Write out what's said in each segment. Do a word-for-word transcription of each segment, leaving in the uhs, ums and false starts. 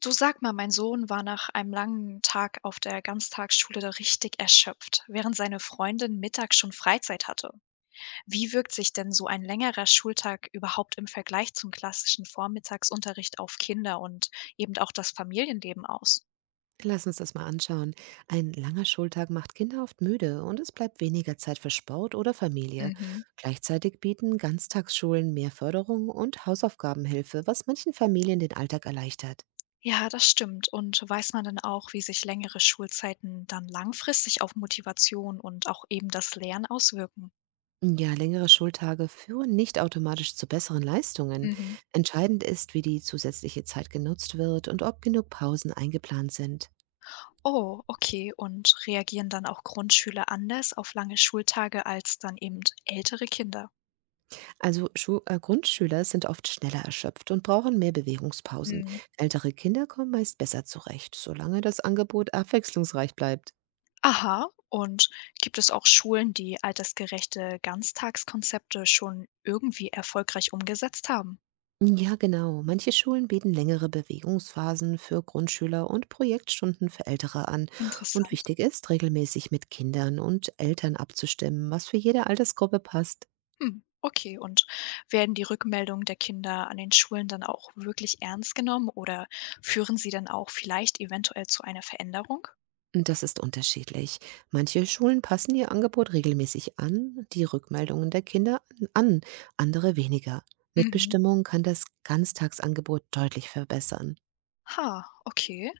Du sag mal, mein Sohn war nach einem langen Tag auf der Ganztagsschule da richtig erschöpft, während seine Freundin mittags schon Freizeit hatte. Wie wirkt sich denn so ein längerer Schultag überhaupt im Vergleich zum klassischen Vormittagsunterricht auf Kinder und eben auch das Familienleben aus? Lass uns das mal anschauen. Ein langer Schultag macht Kinder oft müde und es bleibt weniger Zeit für Sport oder Familie. Mhm. Gleichzeitig bieten Ganztagsschulen mehr Förderung und Hausaufgabenhilfe, was manchen Familien den Alltag erleichtert. Ja, das stimmt. Und weiß man dann auch, wie sich längere Schulzeiten dann langfristig auf Motivation und auch eben das Lernen auswirken? Ja, längere Schultage führen nicht automatisch zu besseren Leistungen. Mhm. Entscheidend ist, wie die zusätzliche Zeit genutzt wird und ob genug Pausen eingeplant sind. Oh, okay. Und reagieren dann auch Grundschüler anders auf lange Schultage als dann eben ältere Kinder? Also Schu äh, Grundschüler sind oft schneller erschöpft und brauchen mehr Bewegungspausen. Mhm. Ältere Kinder kommen meist besser zurecht, solange das Angebot abwechslungsreich bleibt. Aha. Und gibt es auch Schulen, die altersgerechte Ganztagskonzepte schon irgendwie erfolgreich umgesetzt haben? Ja, genau. Manche Schulen bieten längere Bewegungsphasen für Grundschüler und Projektstunden für Ältere an. Und Interessant. wichtig ist, regelmäßig mit Kindern und Eltern abzustimmen, was für jede Altersgruppe passt. Hm, okay. Und werden die Rückmeldungen der Kinder an den Schulen dann auch wirklich ernst genommen oder führen sie dann auch vielleicht eventuell zu einer Veränderung? Das ist unterschiedlich. Manche Schulen passen ihr Angebot regelmäßig an, die Rückmeldungen der Kinder an, andere weniger. Mhm. Mitbestimmung kann das Ganztagsangebot deutlich verbessern. Ha, okay.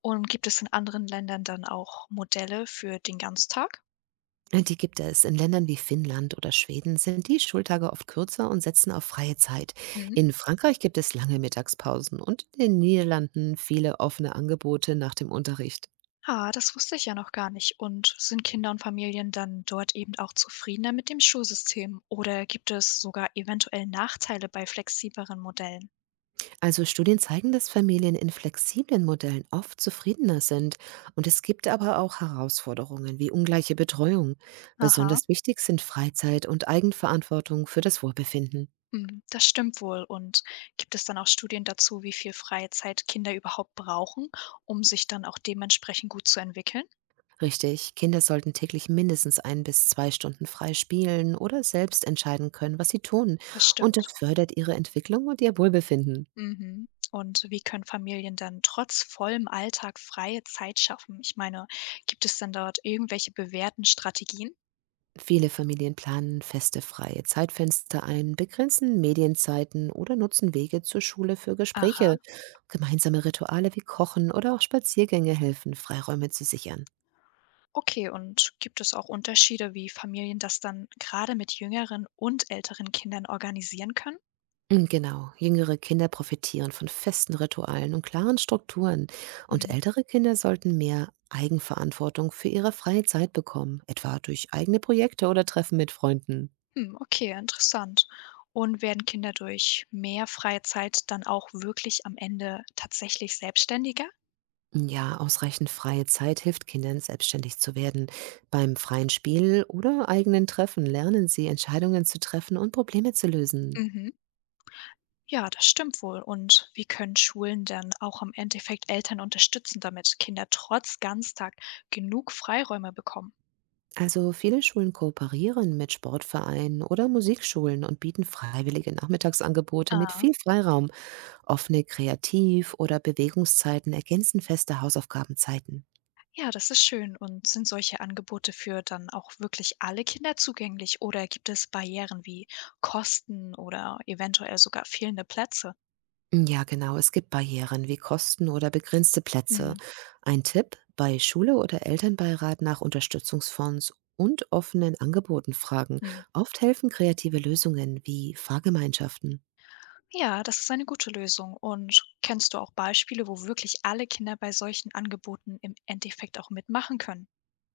Und gibt es in anderen Ländern dann auch Modelle für den Ganztag? Die gibt es. In Ländern wie Finnland oder Schweden sind die Schultage oft kürzer und setzen auf freie Zeit. Mhm. In Frankreich gibt es lange Mittagspausen und in den Niederlanden viele offene Angebote nach dem Unterricht. Ah, das wusste ich ja noch gar nicht. Und sind Kinder und Familien dann dort eben auch zufriedener mit dem Schulsystem? Oder gibt es sogar eventuell Nachteile bei flexibleren Modellen? Also Studien zeigen, dass Familien in flexiblen Modellen oft zufriedener sind. Und es gibt aber auch Herausforderungen wie ungleiche Betreuung. Aha, Besonders wichtig sind Freizeit und Eigenverantwortung für das Wohlbefinden. hm, das stimmt wohl. Und gibt es dann auch Studien dazu, wie viel freie Zeit Kinder überhaupt brauchen, um sich dann auch dementsprechend gut zu entwickeln? Richtig, Kinder sollten täglich mindestens ein bis zwei Stunden frei spielen oder selbst entscheiden können, was sie tun. Das Und stimmt. das fördert ihre Entwicklung und ihr Wohlbefinden. Mhm. Und wie können Familien dann trotz vollem Alltag freie Zeit schaffen? Ich meine, gibt es denn dort irgendwelche bewährten Strategien? Viele Familien planen feste freie Zeitfenster ein, begrenzen Medienzeiten oder nutzen Wege zur Schule für Gespräche. Aha. Gemeinsame Rituale wie Kochen oder auch Spaziergänge helfen, Freiräume zu sichern. Okay, und gibt es auch Unterschiede, wie Familien das dann gerade mit jüngeren und älteren Kindern organisieren können? Und genau, jüngere Kinder profitieren von festen Ritualen und klaren Strukturen und Mhm. ältere Kinder sollten mehr Eigenverantwortung für ihre freie Zeit bekommen, etwa durch eigene Projekte oder Treffen mit Freunden. Hm, okay, interessant. Und werden Kinder durch mehr freie Zeit dann auch wirklich am Ende tatsächlich selbstständiger? Ja, ausreichend freie Zeit hilft Kindern, selbstständig zu werden. Beim freien Spiel oder eigenen Treffen lernen sie, Entscheidungen zu treffen und Probleme zu lösen. Mhm. Ja, das stimmt wohl. Und wie können Schulen denn auch im Endeffekt Eltern unterstützen, damit Kinder trotz Ganztag genug Freiräume bekommen? Also viele Schulen kooperieren mit Sportvereinen oder Musikschulen und bieten freiwillige Nachmittagsangebote mit Ah. viel Freiraum. Offene Kreativ- oder Bewegungszeiten ergänzen feste Hausaufgabenzeiten. Ja, das ist schön. Und sind solche Angebote für dann auch wirklich alle Kinder zugänglich oder gibt es Barrieren wie Kosten oder eventuell sogar fehlende Plätze? Ja, genau. Es gibt Barrieren wie Kosten oder begrenzte Plätze. Mhm. Ein Tipp, bei Schule oder Elternbeirat nach Unterstützungsfonds und offenen Angeboten fragen. Mhm. Oft helfen kreative Lösungen wie Fahrgemeinschaften. Ja, das ist eine gute Lösung. Und kennst du auch Beispiele, wo wirklich alle Kinder bei solchen Angeboten im Endeffekt auch mitmachen können?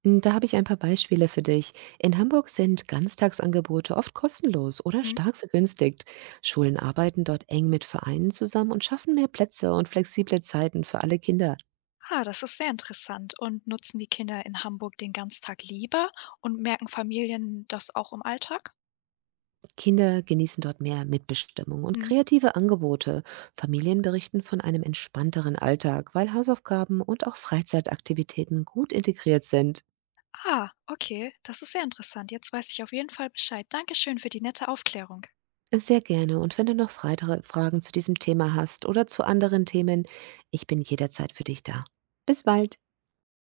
Mm, Da habe ich ein paar Beispiele für dich. In Hamburg sind Ganztagsangebote oft kostenlos oder stark vergünstigt. Schulen arbeiten dort eng mit Vereinen zusammen und schaffen mehr Plätze und flexible Zeiten für alle Kinder. Ah, das ist sehr interessant. Und nutzen die Kinder in Hamburg den Ganztag lieber und merken Familien das auch im Alltag? Kinder genießen dort mehr Mitbestimmung und Mhm. kreative Angebote. Familien berichten von einem entspannteren Alltag, weil Hausaufgaben und auch Freizeitaktivitäten gut integriert sind. Ah, okay, das ist sehr interessant. Jetzt weiß ich auf jeden Fall Bescheid. Dankeschön für die nette Aufklärung. Sehr gerne. Und wenn du noch weitere Fragen zu diesem Thema hast oder zu anderen Themen, ich bin jederzeit für dich da. Bis bald.